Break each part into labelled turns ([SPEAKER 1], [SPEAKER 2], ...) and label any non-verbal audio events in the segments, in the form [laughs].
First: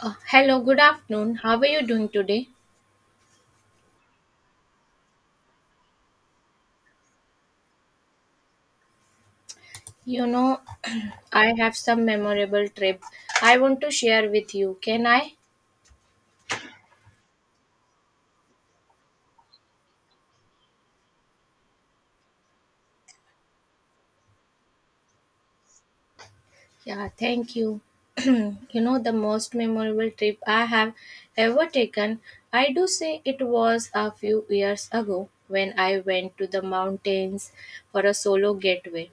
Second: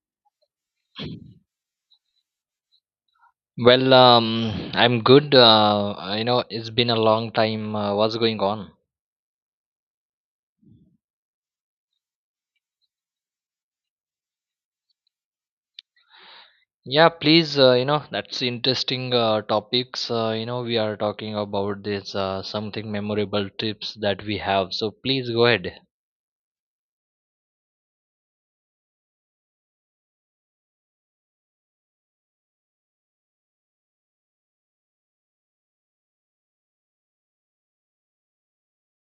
[SPEAKER 1] Hello, good afternoon. How are you doing today?
[SPEAKER 2] Well, I'm good. You know, it's been a long time. What's going on?
[SPEAKER 1] You know, [clears throat] I have some memorable trip I want to share with you. Can I?
[SPEAKER 2] Yeah, please. You know, that's interesting topics. You know, we are talking about this something memorable trips that we have. So please go ahead.
[SPEAKER 1] Yeah, thank you. [clears throat] The most memorable trip I have ever taken, I do say it was a few years ago when I went to the mountains for a solo getaway.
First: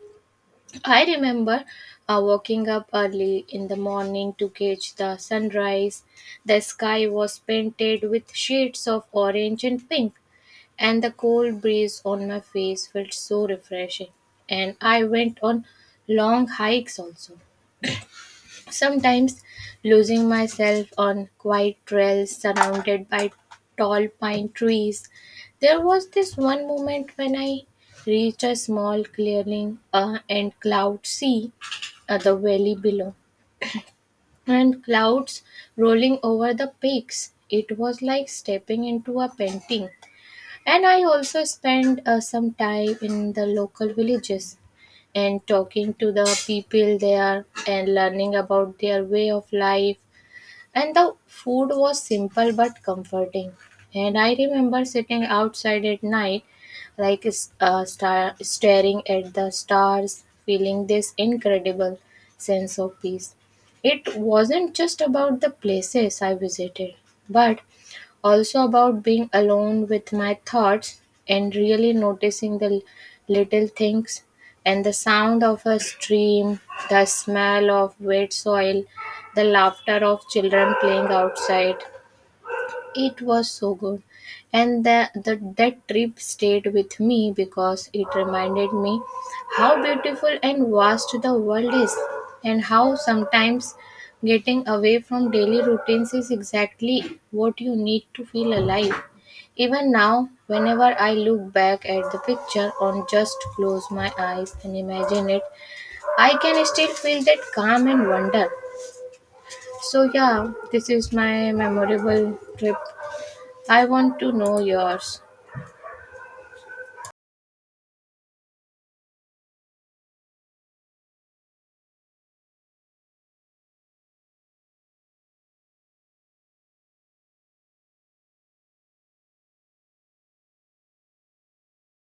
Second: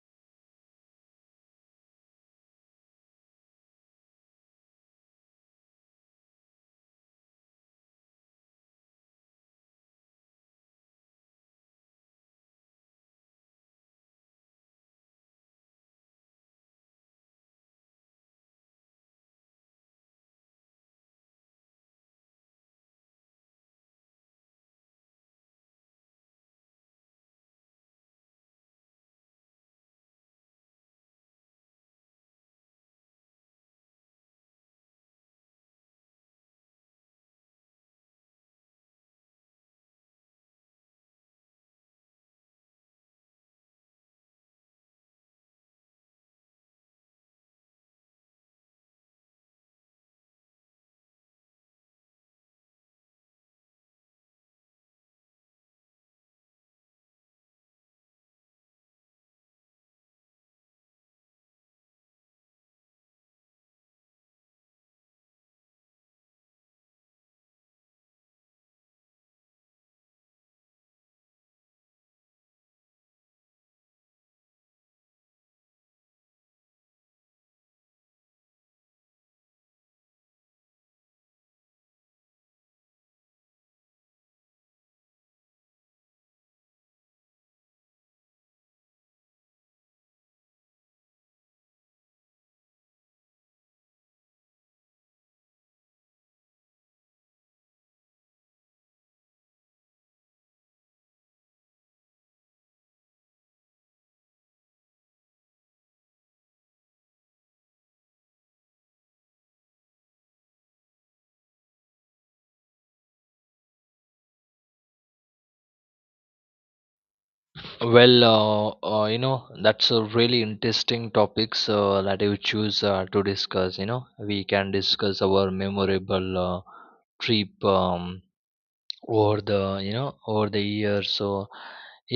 [SPEAKER 1] I remember waking up early in the morning to catch the sunrise. The sky was painted with shades of orange and pink, and the cold breeze on my face felt so refreshing. And I went on long hikes also, sometimes losing myself on quiet trails surrounded by tall pine trees. There was this one moment when I reached a small clearing, and cloud sea, the valley below and clouds rolling over the peaks. It was like stepping into a painting. And I also spent some time in the local villages and talking to the people there and learning about their way of life, and the food was simple but comforting. And I remember sitting outside at night, like staring at the stars, feeling this incredible sense of peace. It wasn't just about the places I visited, but also about being alone with my thoughts and really noticing the little things, and the sound of a stream, the smell of wet soil, the laughter of children playing outside. It was so good. And that trip stayed with me because it reminded me how beautiful and vast the world is and how sometimes getting away from daily routines is exactly what you need to feel alive. Even now, whenever I look back at the picture or just close my eyes and imagine it, I can still feel that calm and wonder. So, yeah, this is my memorable trip. I want to know yours.
[SPEAKER 2] Well, you know, that's a really interesting topics that you choose to discuss. You know, we can discuss our memorable trip. Over the years, so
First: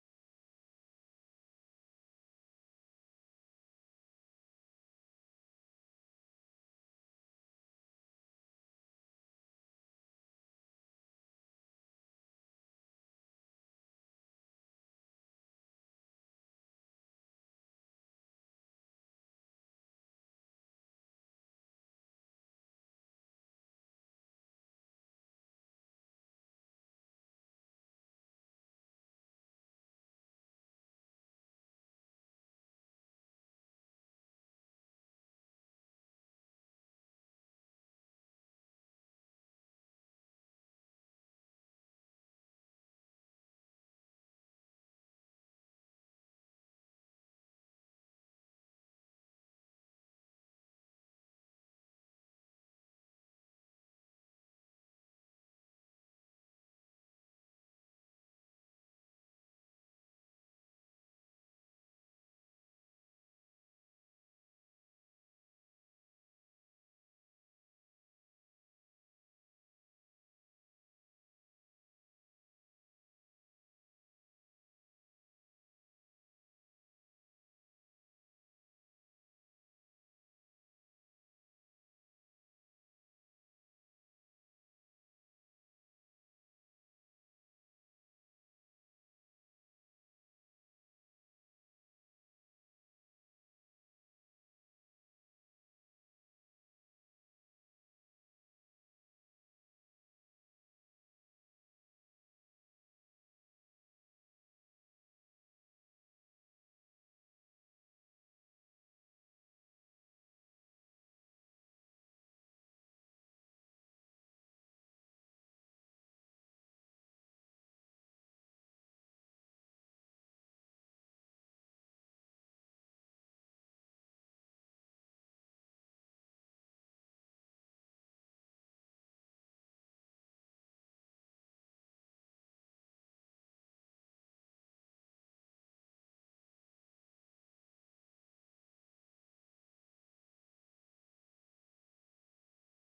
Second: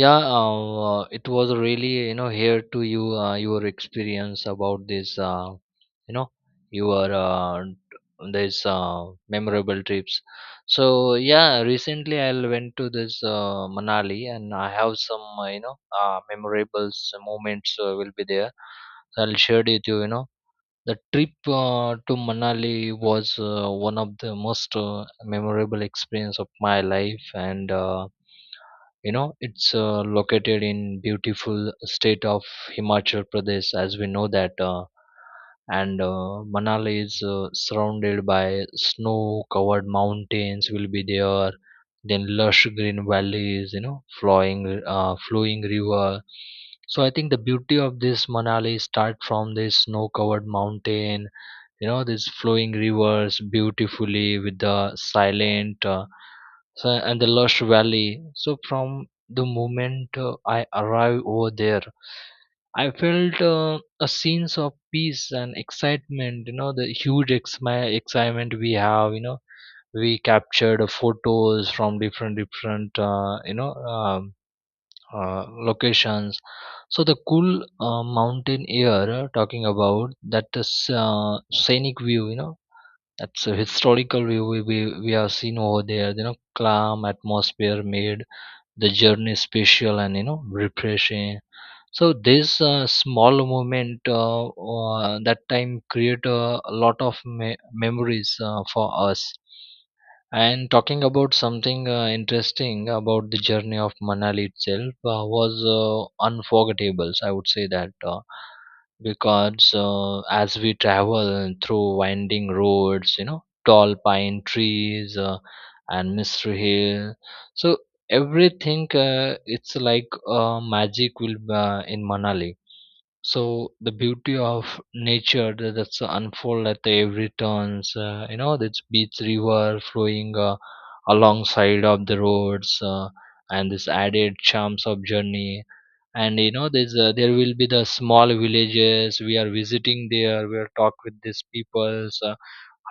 [SPEAKER 2] yeah. It was really, you know, here to you, your experience about this, you know, your, this memorable trips. So yeah, recently I went to this Manali, and I have some you know, memorable moments will be there. I'll share it with you, you know. The trip to Manali was one of the most memorable experience of my life, and you know, it's located in beautiful state of Himachal Pradesh, as we know that. And Manali is surrounded by snow-covered mountains. Will be there, then lush green valleys, you know, flowing river. So I think the beauty of this Manali start from this snow-covered mountain, you know, these flowing rivers beautifully with the silent. So, and the lush valley. So from the moment I arrived over there, I felt a sense of peace and excitement. You know, the huge my excitement we have. You know, we captured photos from different you know, locations. So the cool mountain air, talking about that is scenic view, you know, that's a historical view, we have seen over there, you know, calm atmosphere made the journey special and, you know, refreshing. So this small moment, that time create a lot of memories for us. And talking about something interesting about the journey of Manali itself was unforgettable. I would say that. Because as we travel through winding roads, you know, tall pine trees, and mystery hill. So everything it's like magic will in Manali. So the beauty of nature that's unfold at every turns. You know, this beach river flowing alongside of the roads, and this added charms of journey. And you know, there will be the small villages we are visiting there. We are talk with these peoples.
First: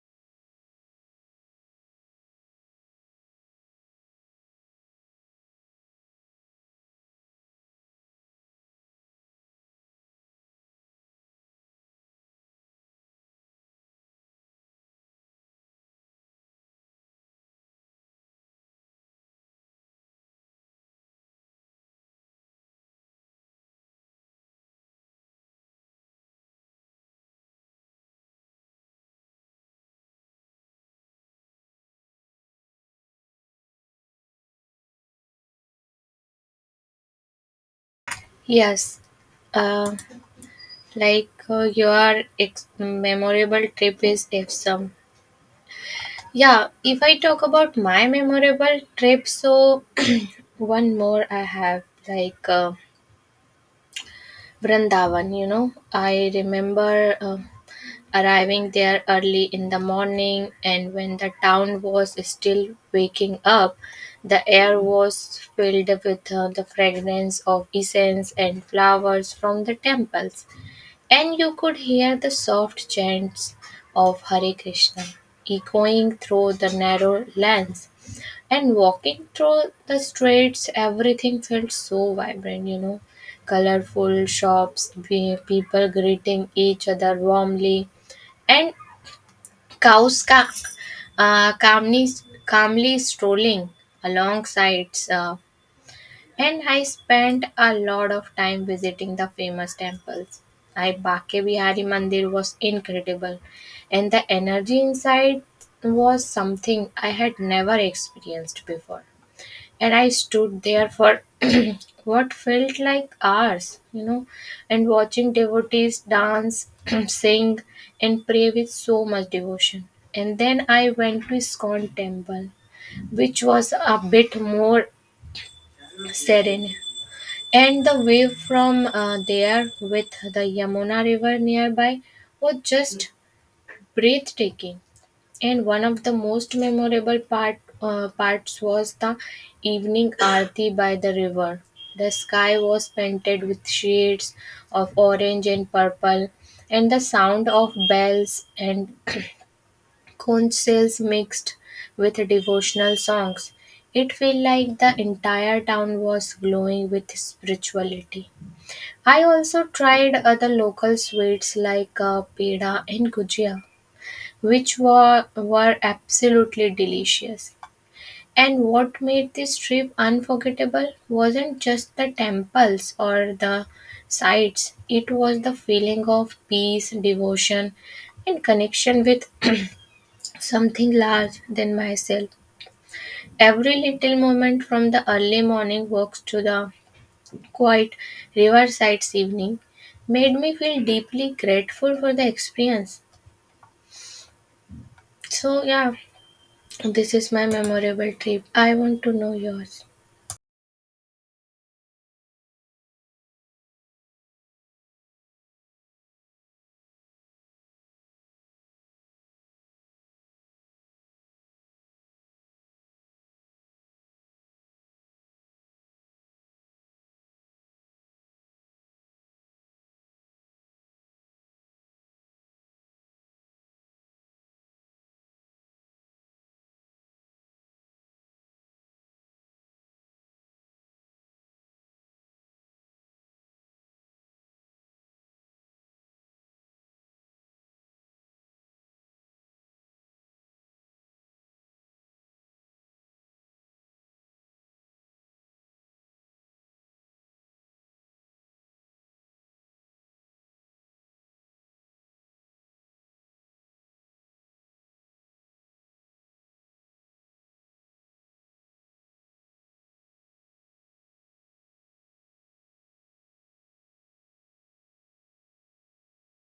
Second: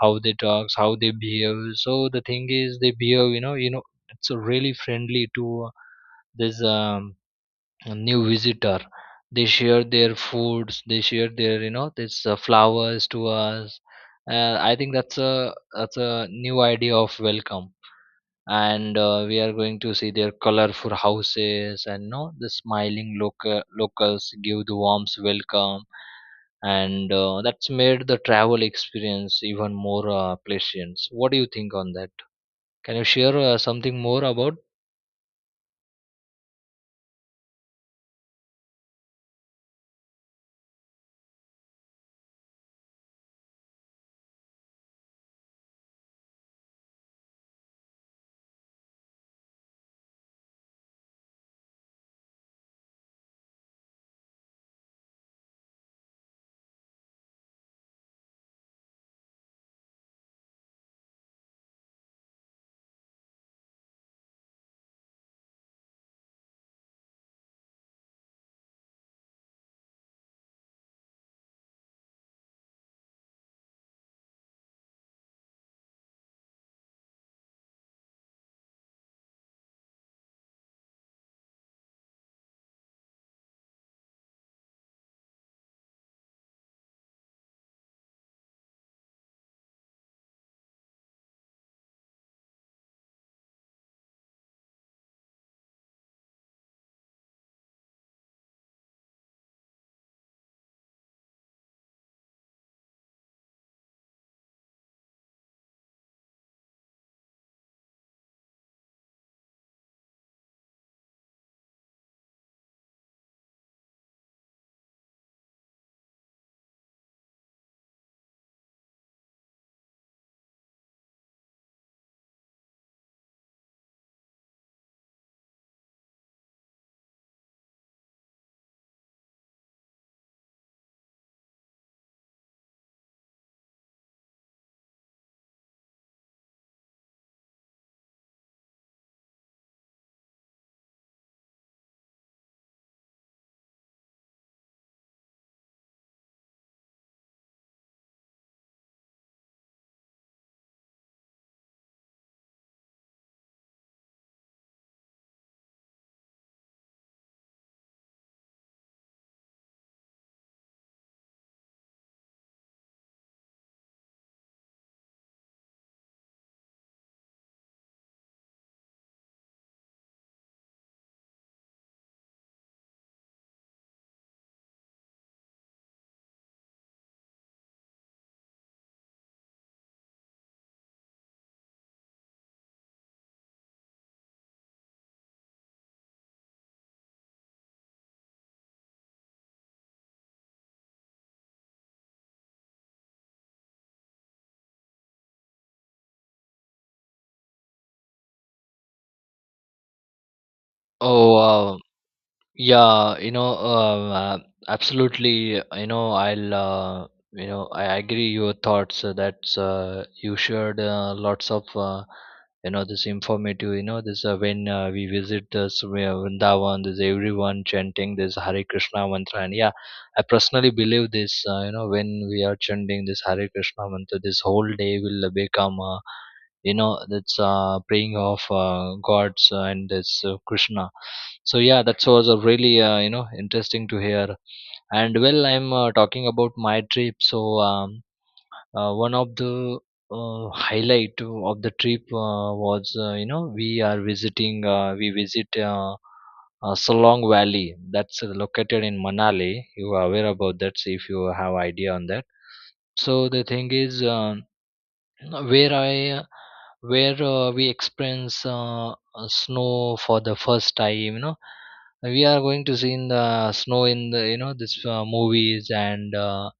[SPEAKER 2] How they talks, how they behave. So the thing is they behave, you know. It's really friendly to, this, a new visitor. They share their foods, they share their, you know, this flowers to us. I think that's a new idea of welcome. And we are going to see their colorful houses, and no, the smiling local locals give the warmth welcome. And that's made the travel experience even more pleasant. What do you think on that? Can you share something more about?
[SPEAKER 1] Yes, uh, like your ex- memorable trip is awesome. Yeah, if I talk about my memorable trip, so [clears throat] one more I have, Vrindavan. You know, I remember arriving there early in the morning, and when the town was still waking up. The air was filled with the fragrance of incense and flowers from the temples, and you could hear the soft chants of Hare Krishna echoing through the narrow lanes. And walking through the streets, everything felt so vibrant, you know. Colorful shops, people greeting each other warmly, and cows uh, calmly, calmly strolling along sides. And I spent a lot of time visiting the famous temples. I Bake Bihari Mandir was incredible, and the energy inside was something I had never experienced before. And I stood there for [clears throat] what felt like hours, you know, and watching devotees dance, [clears throat] sing, and pray with so much devotion. And then I went to Iskon temple, which was a bit more serene. And the view from there with the Yamuna river nearby was just breathtaking. And one of the most memorable parts was the evening aarti by the river. The sky was painted with shades of orange and purple, and the sound of bells and [clears throat] conch shells mixed with devotional songs. It felt like the entire town was glowing with spirituality. I also tried other local sweets like peda and gujia, which were absolutely delicious. And what made this trip unforgettable wasn't just the temples or the sites, it was the feeling of peace, devotion, and connection with something larger than myself. Every little moment, from the early morning walks to the quiet riverside's evening, made me feel deeply grateful for the experience. So, yeah, this is my memorable trip. I want to know yours.
[SPEAKER 2] Oh wow. Yeah, you know, absolutely. You know, I'll, you know, I agree your thoughts that you shared lots of, you know, this informative. You know, this, when we visit this Vrindavan, there's everyone chanting this Hare Krishna mantra, and yeah, I personally believe this. You know, when we are chanting this Hare Krishna mantra, this whole day will become. You know, that's praying of gods and this Krishna. So yeah, that was a really you know, interesting to hear. And well, I'm talking about my trip, so. um, One of the highlight of the trip was you know, we visit Solong Valley that's located in Manali. You are aware about that, so if you have idea on that. So the thing is, where I where we experience snow for the first time. You know, we are going to see in the snow in the, you know, this movies and uh,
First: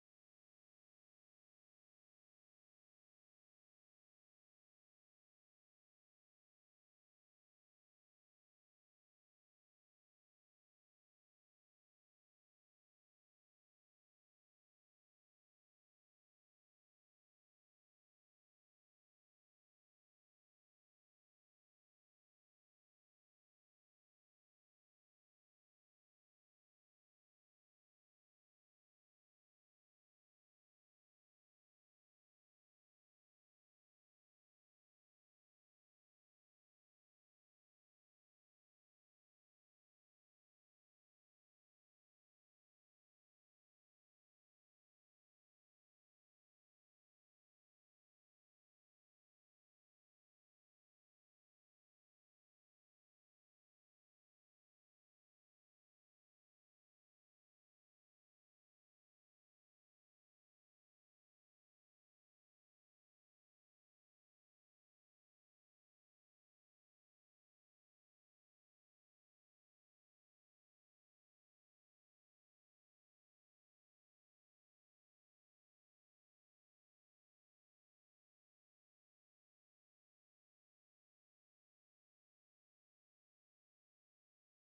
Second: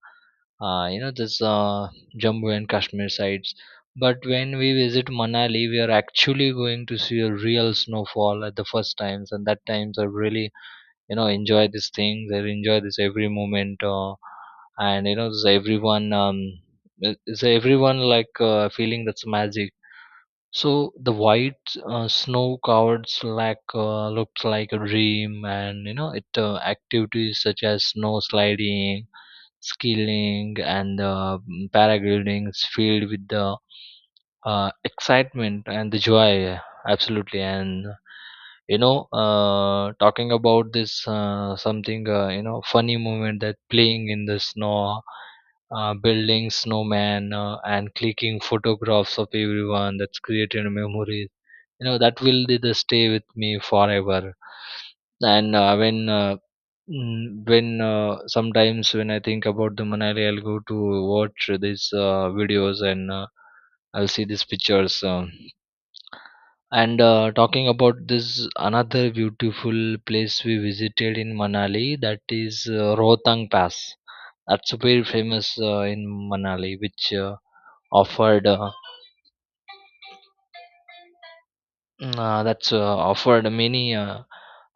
[SPEAKER 2] uh, you know, this Jammu and Kashmir sites. But when we visit Manali, we are actually going to see a real snowfall at the first times, and that times are really, you know, enjoy these things and enjoy this every moment. And you know, this everyone, it's everyone like feeling that's magic. So the white snow covered slack looked like a dream. And you know, it activities such as snow sliding, skiing, and paragliding is filled with the excitement and the joy. Absolutely. And you know, talking about this something you know, funny moment that playing in the snow, building snowman, and clicking photographs of everyone, that's created memories, you know, that will be the stay with me forever. And when Mm, when sometimes when I think about the Manali, I'll go to watch these videos, and I'll see these pictures. And talking about this another beautiful place we visited in Manali, that is Rohtang Pass. That's very famous in Manali, which offered, mm, that's offered many uh,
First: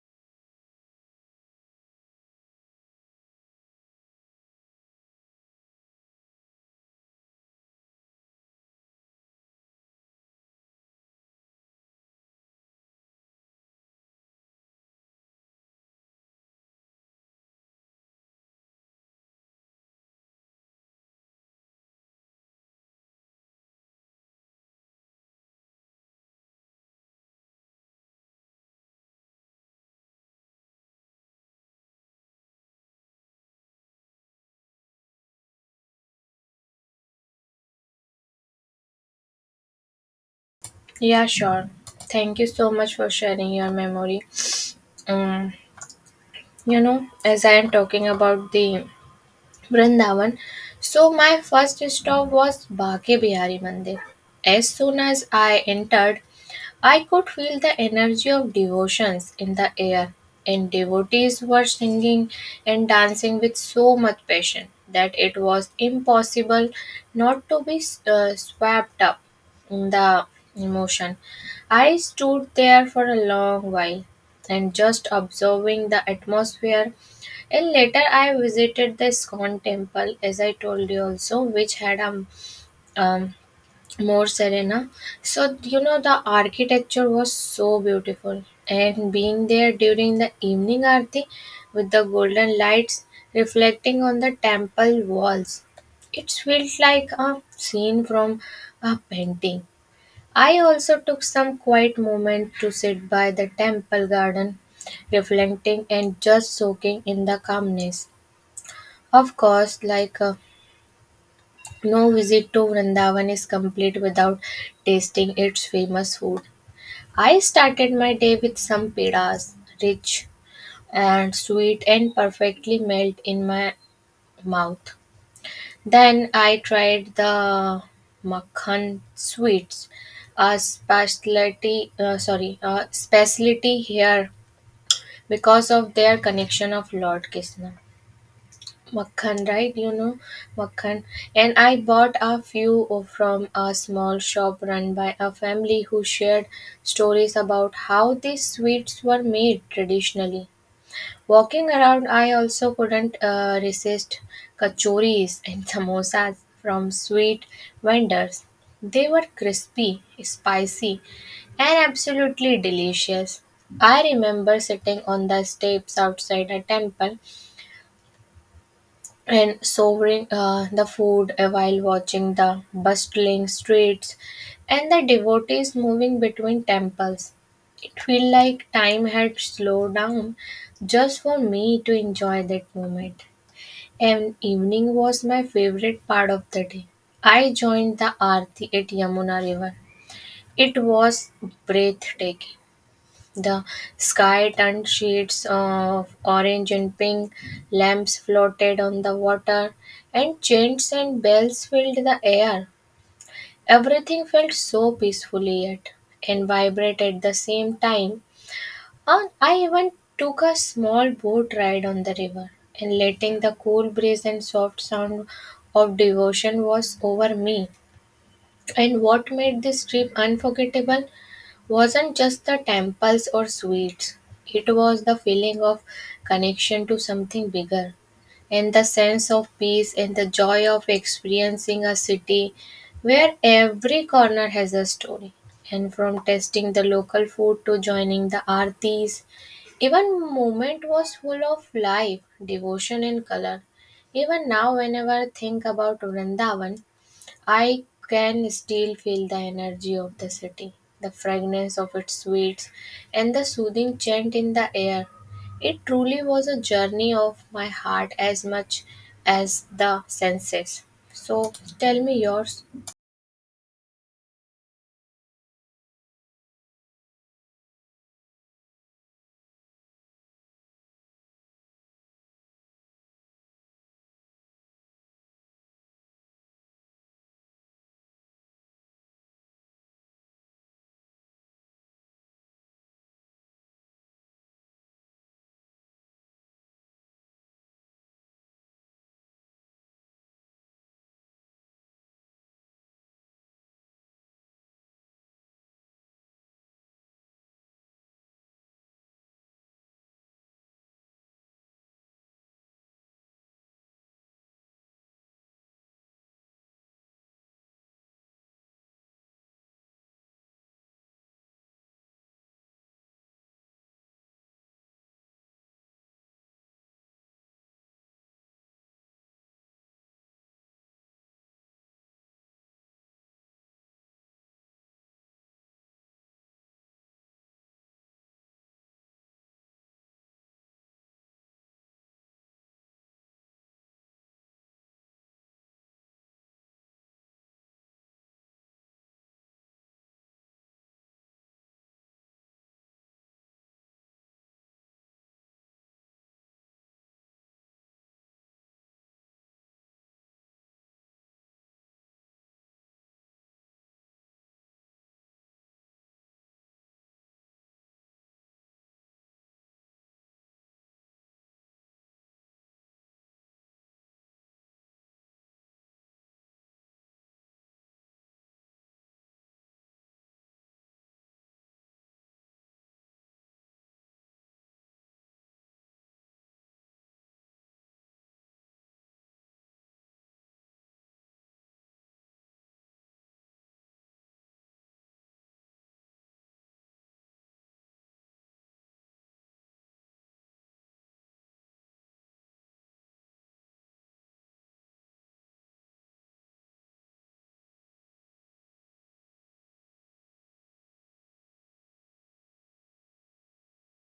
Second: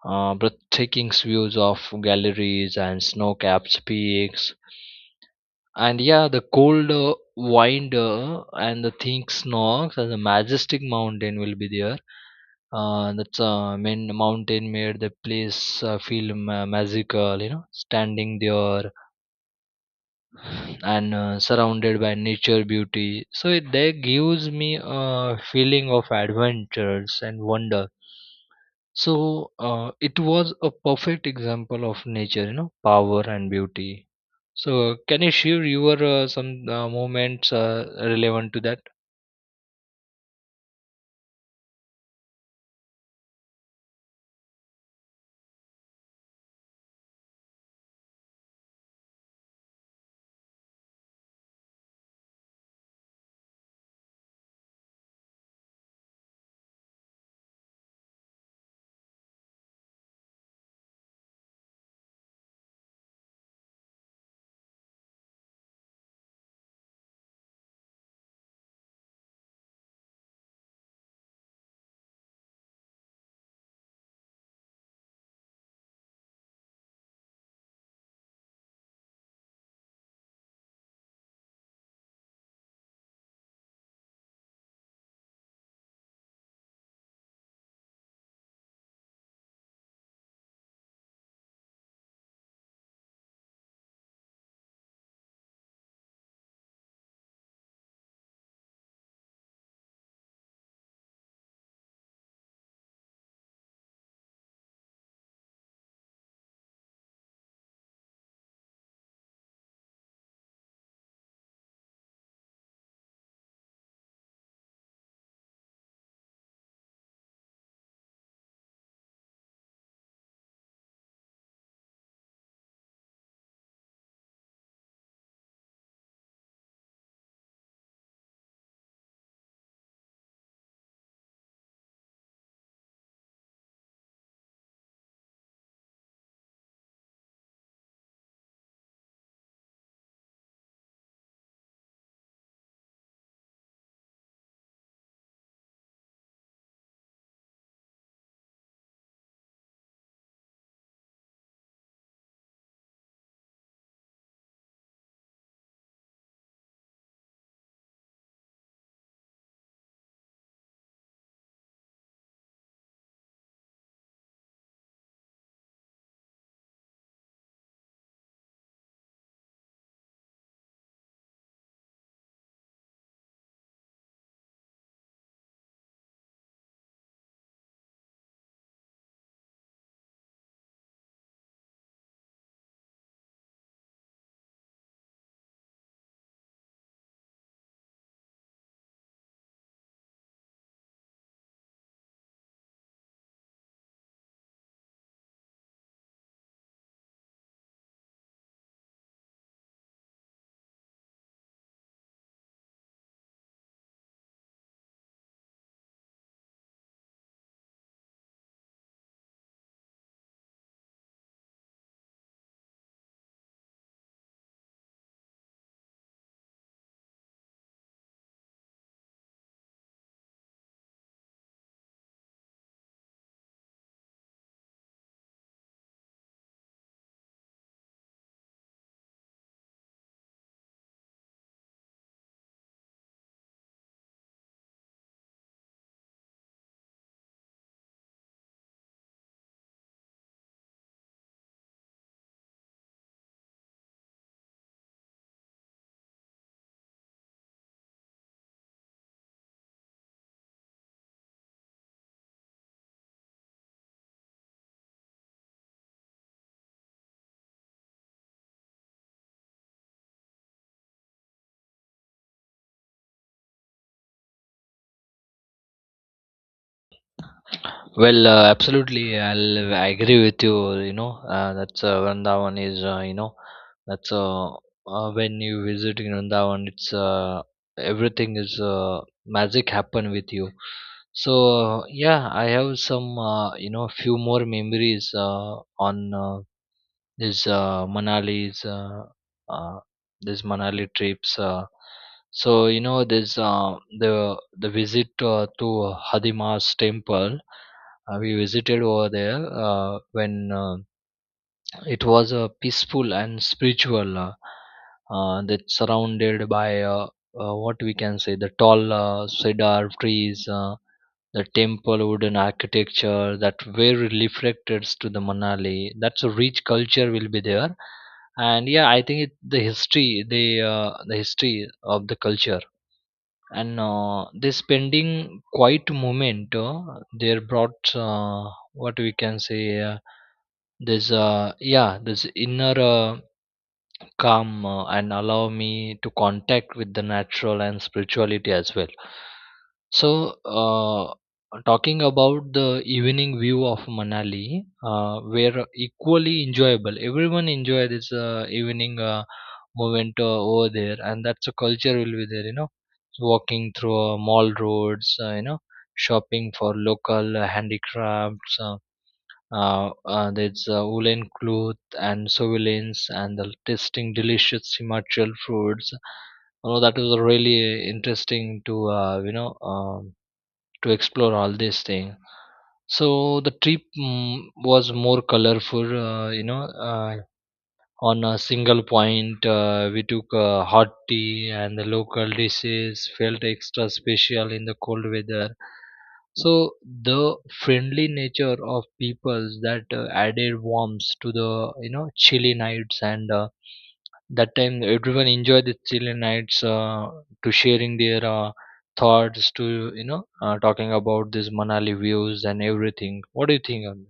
[SPEAKER 2] uh, breathtaking views of galleries and snow-capped peaks. And yeah, the cold wind and the think snogs and the majestic mountain will be there. That's main mountain made the place feel magical, you know, standing there and surrounded by nature beauty, so it that gives me a feeling of adventures and wonder. So it was a perfect example of nature, you know, power and beauty. So, can you share your some moments relevant to that?
[SPEAKER 1] Yeah, sure. Thank you so much for sharing your memory. Um, you know, as I am talking about the Vrindavan. So my first stop was Bhagya Bihari Mandir. As soon as I entered, I could feel the energy of devotions in the air, and devotees were singing and dancing with so much passion that it was impossible not to be swept up in the emotion. I stood there for a long while, and just observing the atmosphere. And later, I visited the Scon temple, as I told you also, which had a um, more serena. So, you know, the architecture was so beautiful. And being there during the evening arti with the golden lights reflecting on the temple walls, it felt like a scene from a painting. I also took some quiet moment to sit by the temple garden, reflecting and just soaking in the calmness. Of course, no visit to Vrindavan is complete without tasting its famous food. I started my day with some pedas, rich and sweet and perfectly melt in my mouth. Then I tried the makhan sweets, a specialty here because of their connection of Lord Krishna. Makhan, right? You know, Makhan. And I bought a few from a small shop run by a family who shared stories about how these sweets were made traditionally. Walking around, I also couldn't resist kachoris and [laughs] samosas from sweet vendors. They were crispy, spicy, and absolutely delicious. I remember sitting on the steps outside a temple and savoring the food while watching the bustling streets and the devotees moving between temples. It felt like time had slowed down just for me to enjoy that moment. And evening was my favorite part of the day. I joined the Aarti at Yamuna River. It was breathtaking. The sky turned shades of orange and pink, lamps floated on the water, and chants and bells filled the air. Everything felt so peacefully yet and vibrate at the same time. And I even took a small boat ride on the river, and letting the cool breeze and soft sound of devotion was over me. And what made this trip unforgettable wasn't just the temples or sweets. It was the feeling of connection to something bigger, and the sense of peace and the joy of experiencing a city where every corner has a story. And from tasting the local food to joining the artis, even moment was full of life, devotion, and color. Even now, whenever I think about Vrindavan, I can still feel the energy of the city, the fragrance of its sweets, and the soothing chant in the air. It truly was a journey of my heart as much as the senses. So tell me yours.
[SPEAKER 2] Well, absolutely, I'll agree with you. You know, that's Vrindavan is, you know, that's when you visit in Vrindavan, it's everything is magic happen with you. So yeah, I have some you know, few more memories on. There's uh, Manali's uh, uh, there's Manali trips. So you know, there's the visit to Hadima's temple. We visited over there when it was peaceful and spiritual. That's surrounded by, what we can say, the tall cedar trees. The temple wooden architecture that very reflected to the Manali, that's a rich culture will be there. And yeah, I think it, the history, the the history of the culture, and this pending quiet moment there brought what we can say this yeah, this inner calm and allow me to contact with the natural and spirituality as well. So, uh, talking about the evening view of Manali were equally enjoyable. Everyone enjoy this evening moment over there, and that's a culture will be there, you know, walking through mall roads, you know, shopping for local handicrafts, there's woolen cloth and surveillance and the tasting delicious Himachal foods. You know, that was really interesting to, you know, to explore all these things. So the trip, was more colorful, you know, on a single point. We took hot tea, and the local dishes felt extra special in the cold weather. So the friendly nature of people that added warmth to the, you know, chilly nights, and that time everyone enjoyed the chilly nights to sharing their thoughts to, you know, talking about these Manali views and everything. What do you think on?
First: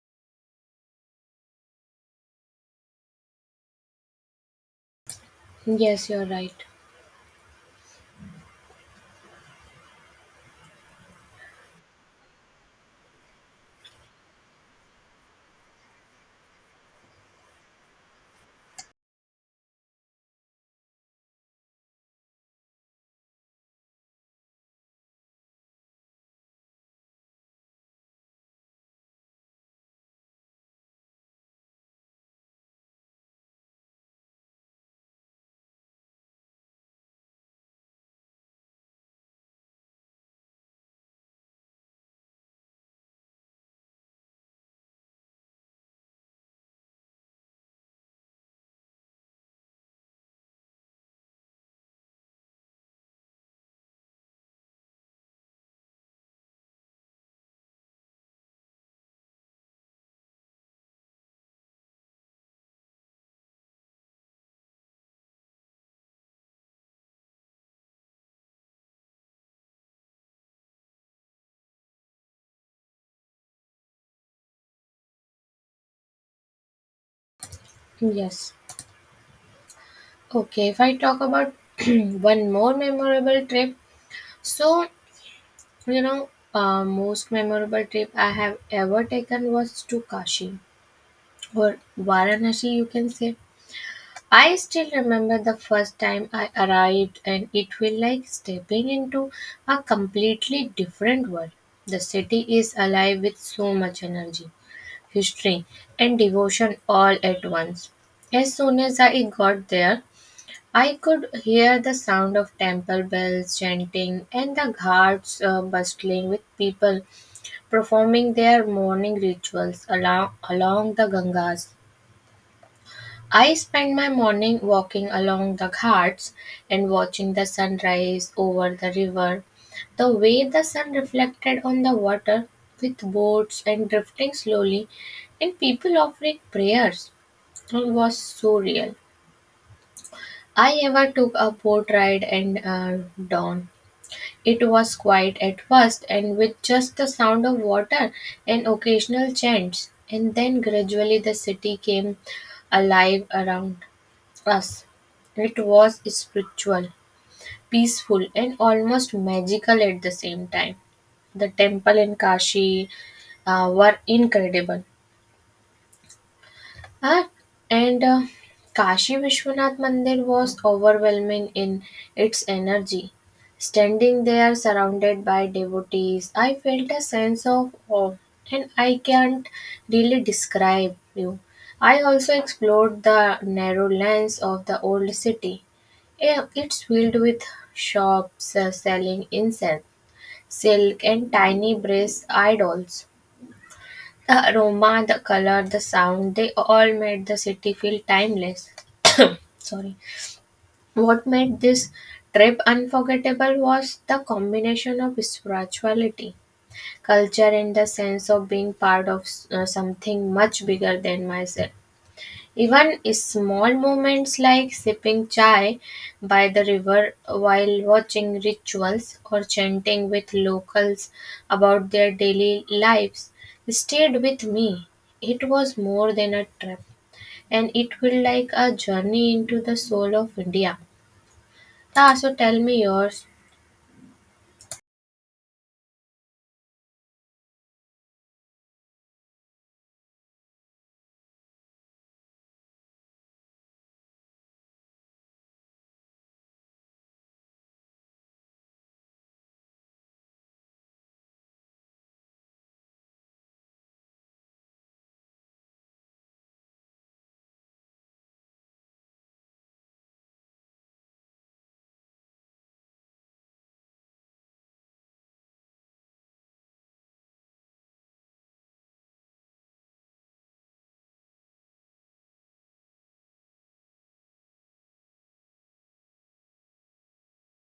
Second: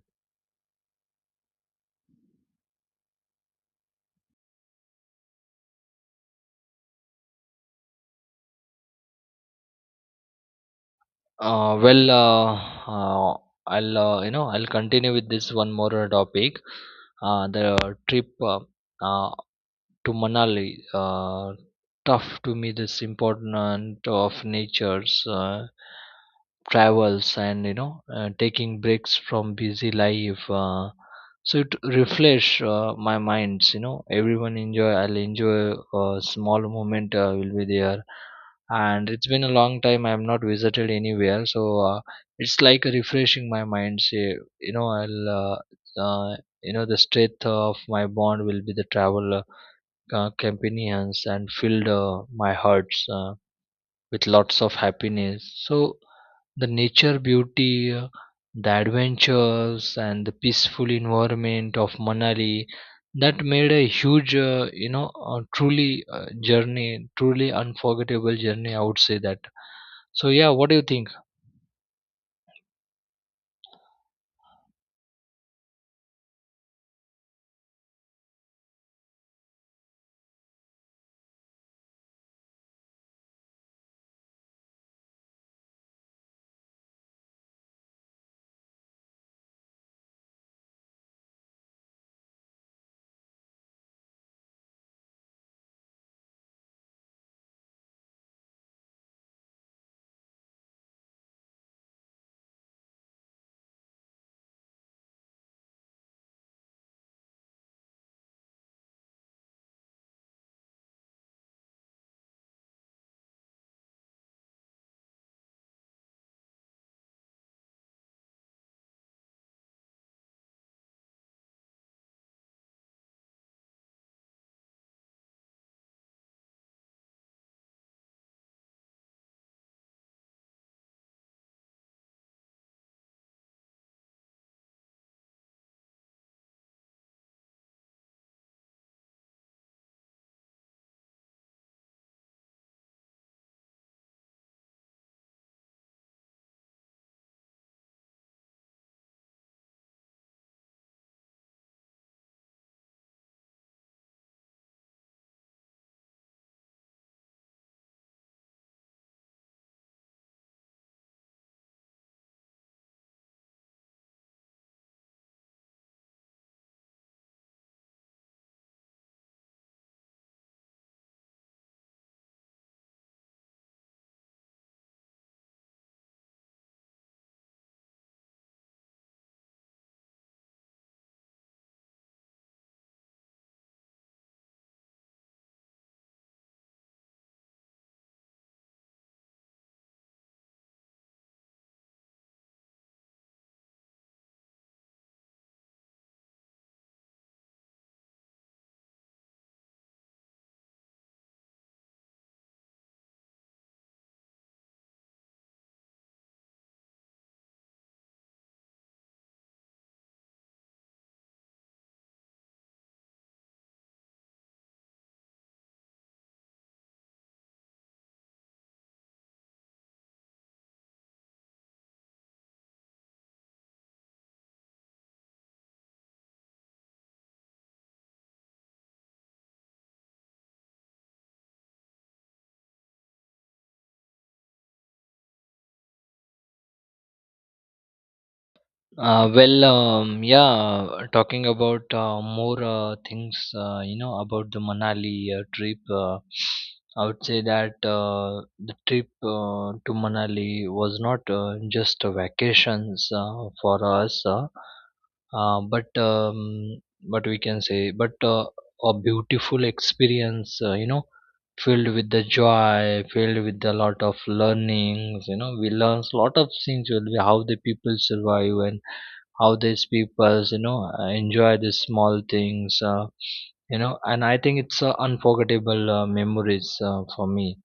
[SPEAKER 1] Yes, you're right.
[SPEAKER 2] Well, uh, I'll, you know, I'll continue with this one more topic. The trip, uh, to Manali. Tough to me this important of nature's travels and, you know, taking breaks from busy life. So it refresh my minds. You know, everyone enjoy. I'll enjoy a small moment. Will be there, and it's been a long time. I have not visited anywhere, so it's like refreshing my mind. Say, you know, I'll. Uh, you know, the strength of my bond will be the travel companions and filled my hearts with lots of happiness. So the nature beauty, the adventures, and the peaceful environment of Manali that made a huge, you know, truly journey, truly unforgettable journey. I would say that. So yeah, what do you think?
[SPEAKER 1] Yes. Okay, if I talk about [clears throat] one more memorable trip, so you know, most memorable trip I have ever taken was to Kashi, or Varanasi, you can say. I still remember the first time I arrived, and it felt like stepping into a completely different world. The city is alive with so much energy, history, and devotion all at once. As soon as I got there, I could hear the sound of temple bells chanting and the ghats bustling with people performing their morning rituals along the Gangas. I spend my morning walking along the ghats and watching the sunrise over the river. The way the sun reflected on the water with boats and drifting slowly and people offering prayers was so real. I ever took a boat ride and dawn. It was quiet at first, and with just the sound of water and occasional chants, and then gradually the city came alive around us. It was spiritual, peaceful, and almost magical at the same time. The temple in Kashi were incredible. Ah, and Kashi Vishwanath Mandir was overwhelming in its energy. Standing there surrounded by devotees, I felt a sense of awe and I can't really describe you. I also explored the narrow lanes of the old city. It's filled with shops selling incense, silk, and tiny brass idols. The aroma, the color, the sound, they all made the city feel timeless. Sorry. What made this trip unforgettable was the combination of spirituality, culture, and the sense of being part of something much bigger than myself. Even small moments like sipping chai by the river while watching rituals or chanting with locals about their daily lives stayed with me. It was more than a trip, and it felt like a journey into the soul of India. So tell me yours.
[SPEAKER 2] Well, yeah, talking about more things, you know, about the Manali trip, I would say that the trip to Manali was not just a vacations for us. Uh, but um, but we can say but A beautiful experience, filled with the joy, filled with a lot of learnings. You know, we learn a lot of things will be how the people survive, and how these peoples enjoy the small things. And I think it's unforgettable memories for me.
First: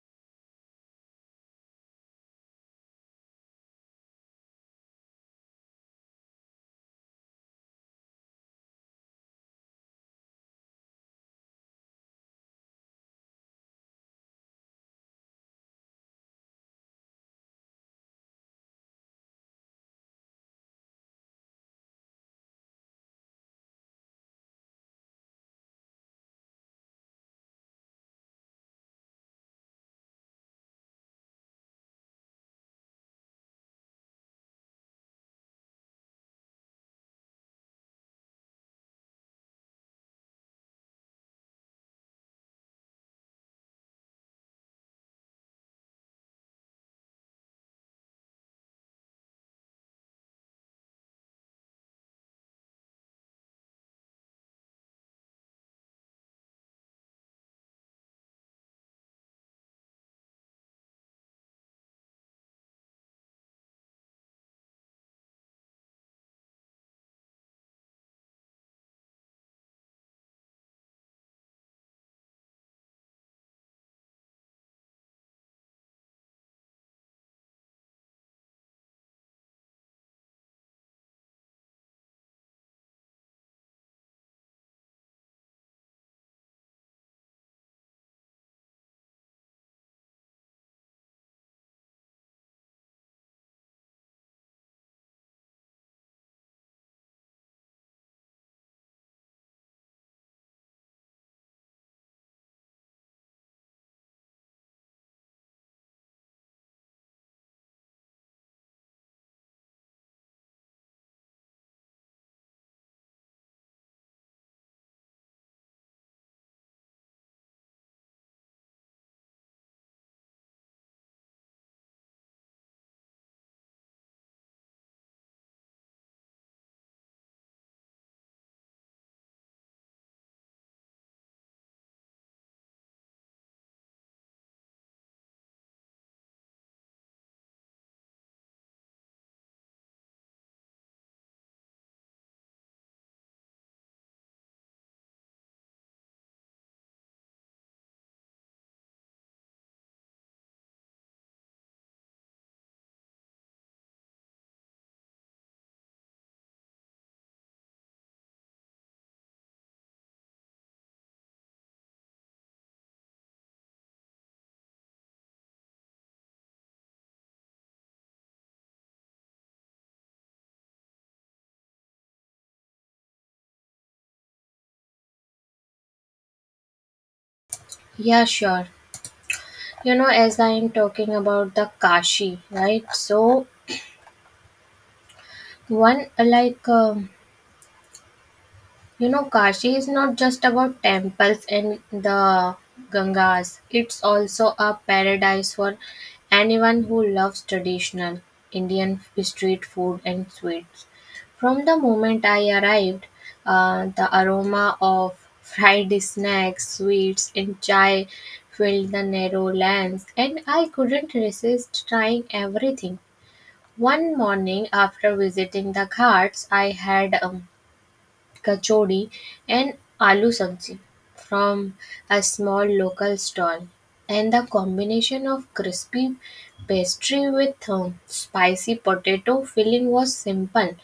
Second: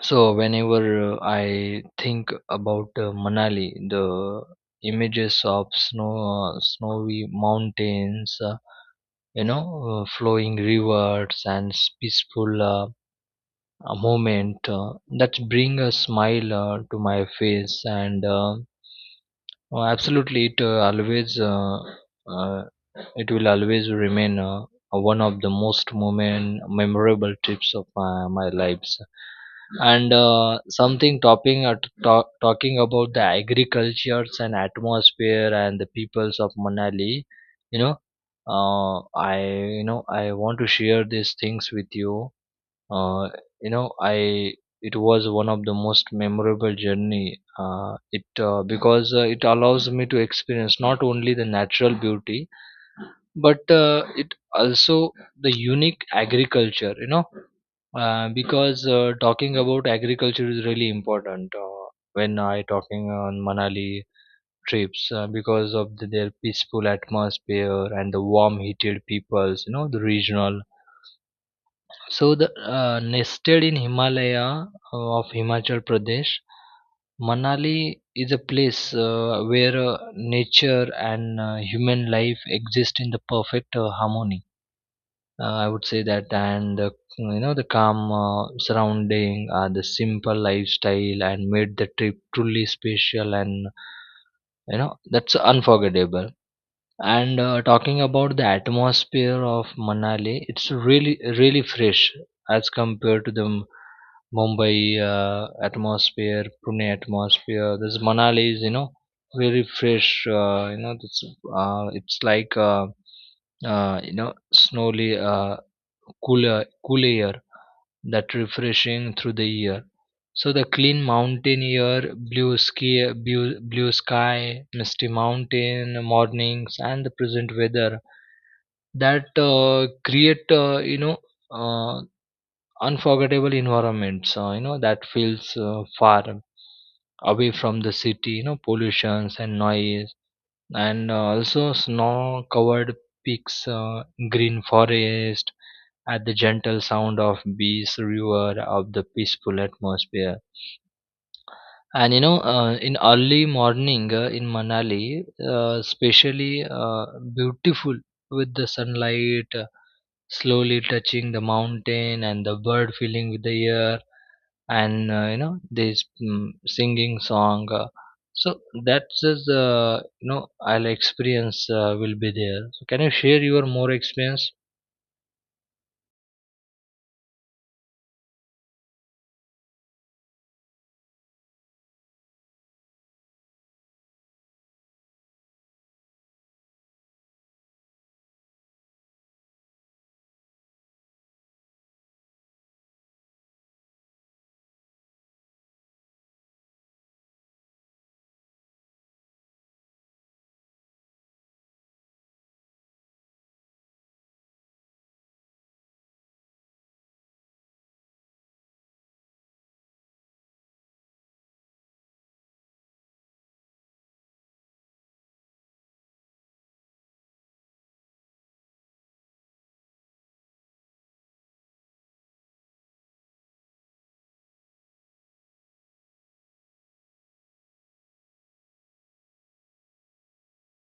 [SPEAKER 2] So whenever I think about Manali, the images of snow, snowy mountains, flowing rivers, and peaceful moment that bring a smile to my face, and Oh, absolutely, it always uh, it will always remain one of the memorable trips of my lives. And something topping, talking about the agricultures and atmosphere and the peoples of Manali, you know, I you know I want to share these things with you. Uh, you know I It was one of the most memorable journey, it because it allows me to experience not only the natural beauty, but it also the unique agriculture. Because talking about agriculture is really important when I talking on manali trips, because of their peaceful atmosphere and the warm heated peoples, you know, the regional. So the nested in Himalaya of Himachal Pradesh, Manali is a place where nature and human life exist in the perfect harmony. I would say that, and the, you know the calm surrounding, the simple lifestyle, and made the trip truly special, and you know that's unforgettable. And talking about the atmosphere of Manali, it's really fresh as compared to the Mumbai atmosphere, Pune atmosphere. This Manali is, you know, very fresh. You know, it's like you know snowy, cool air that refreshing through the year. So the clean mountain air, blue sky, blue sky, misty mountain mornings, and the present weather that create, uh, unforgettable environments. You know, that feels far away from the city. You know, pollutions and noise, and also snow-covered peaks, green forest, at the gentle sound of bees, river, of the peaceful atmosphere. And, in early morning in Manali, especially beautiful, with the sunlight slowly touching the mountain, and the bird feeling with the air, and this singing song. So that's is you know I'll experience will be there. So can you share your more experience?
[SPEAKER 1] Yeah, sure. You know, as I am talking about the Kashi, right? So, one like you know, Kashi is not just about temples and the Gangas, it's also a paradise for anyone who loves traditional Indian street food and sweets. From the moment I arrived, the aroma of fried snacks, sweets, and chai filled the narrow lanes, and I couldn't resist trying everything. One morning, after visiting the ghats, I had kachori and aloo sabji from a small local stall. And the combination of crispy pastry with spicy potato filling was simple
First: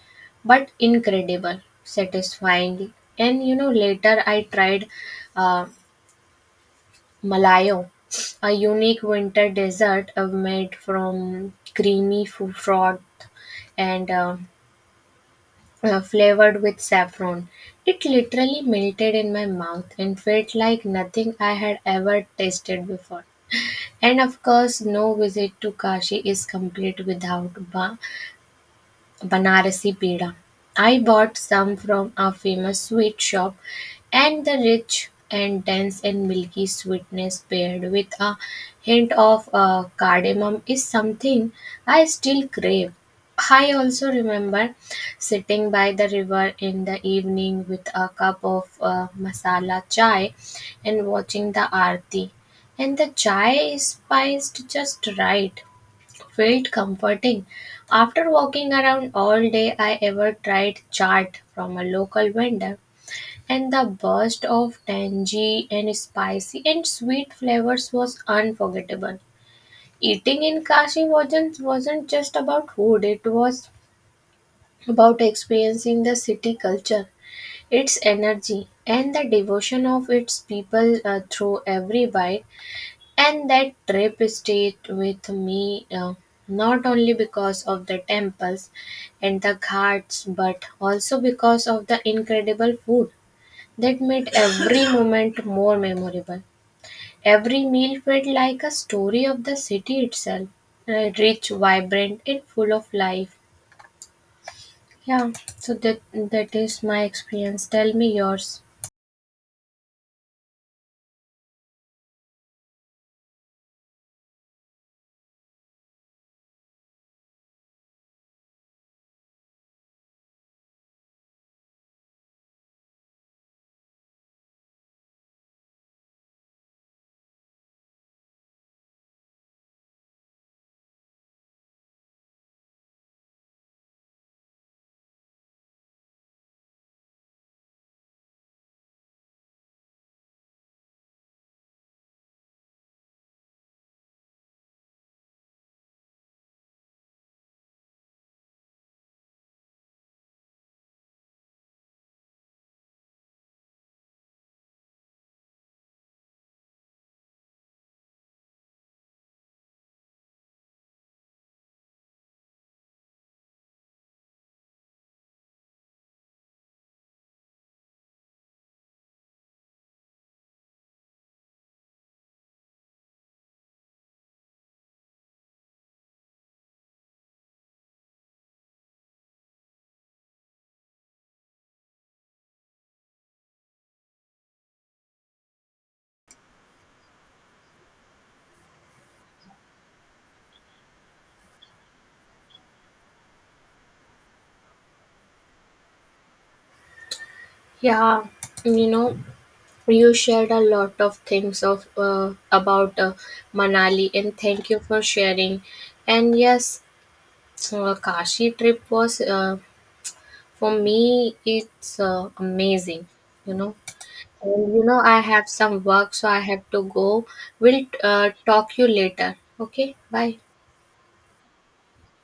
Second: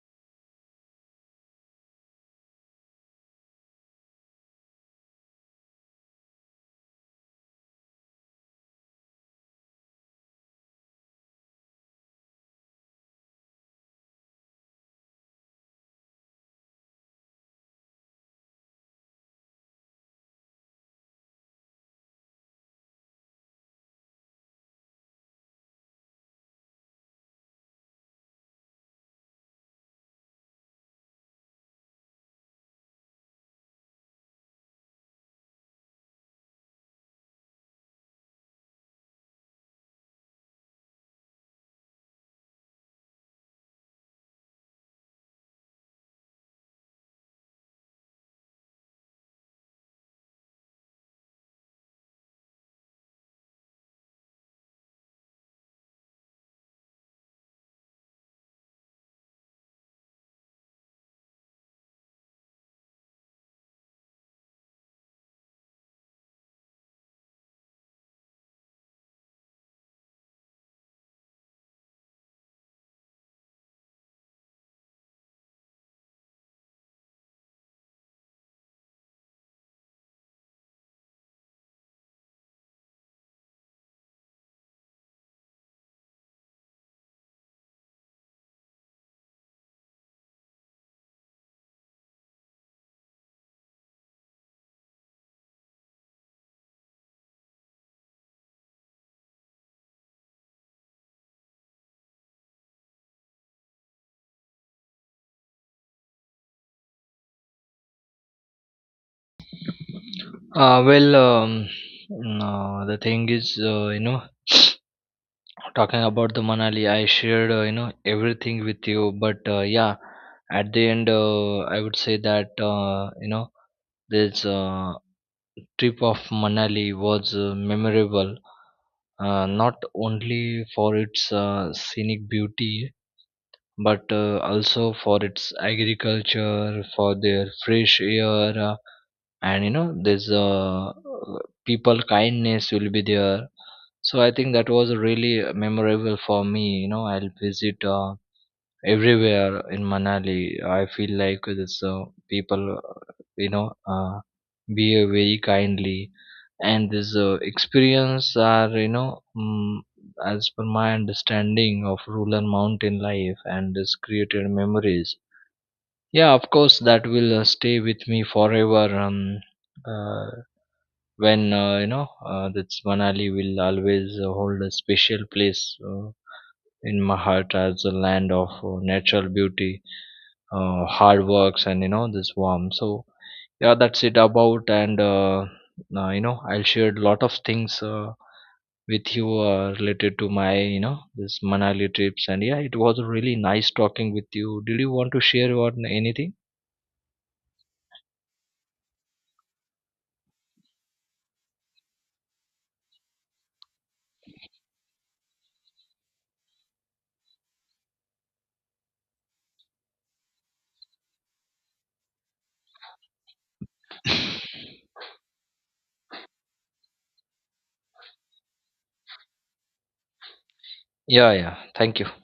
[SPEAKER 1] but incredible, satisfying. And you know, later I tried uh, malayo, a unique winter dessert made from creamy froth and flavored with saffron. It literally melted in my mouth and felt like nothing I had ever tasted before. And of course, no visit to Kashi is complete without Banarasi Peda. I bought some from a famous sweet shop, and the rich and dense and milky sweetness paired with a hint of cardamom is something I still crave. I also remember sitting by the river in the evening with a cup of masala chai and watching the aarti. And the chai is spiced just right, felt comforting. After walking around all day, I ever tried chaat from a local vendor, and the burst of tangy and spicy and sweet flavors was unforgettable. Eating in Kashi wasn't just about food, it was about experiencing the city culture, its energy, and the devotion of its people through every bite. And that trip stayed with me not only because of the temples and the ghats, but also because of the incredible food that made every [laughs] moment more memorable. Every meal felt like a story of the city itself, rich, vibrant, and full of life. Yeah, so that is my experience. Tell me yours.
[SPEAKER 2] Uh, well, um, no, the thing is, you know, talking about the Manali, I shared you know everything with you, but yeah, at the end, I would say that you know this trip of Manali was memorable, not only for its scenic beauty, but also for its agriculture, for their fresh air, and you know this people kindness will be there. So I think that was really memorable for me. You know, I'll visit everywhere in manali. I feel like this people uh, you know uh, behave very kindly. And this experience are, you know, mm as per my understanding of rural mountain life, and this created memories. Yeah, of course that will stay with me forever. Uh, when, that's Manali will always hold a special place in my heart as a land of natural beauty, hard works, and you know this warmth. So yeah, that's it about, and you know I'll share a lot of things with you related to my you know this Manali trips. And yeah, it was really nice talking with you. Did you want to share on anything?
[SPEAKER 1] Yeah, you know, you shared a lot of things of about Manali, and thank you for sharing. And yes, Kashi trip was for me it's amazing, you know.
[SPEAKER 2] [laughs] [coughs]
[SPEAKER 1] And you know I have some work, so I have to go. We'll talk you later. Okay, bye.
[SPEAKER 2] Yeah, yeah. Thank you.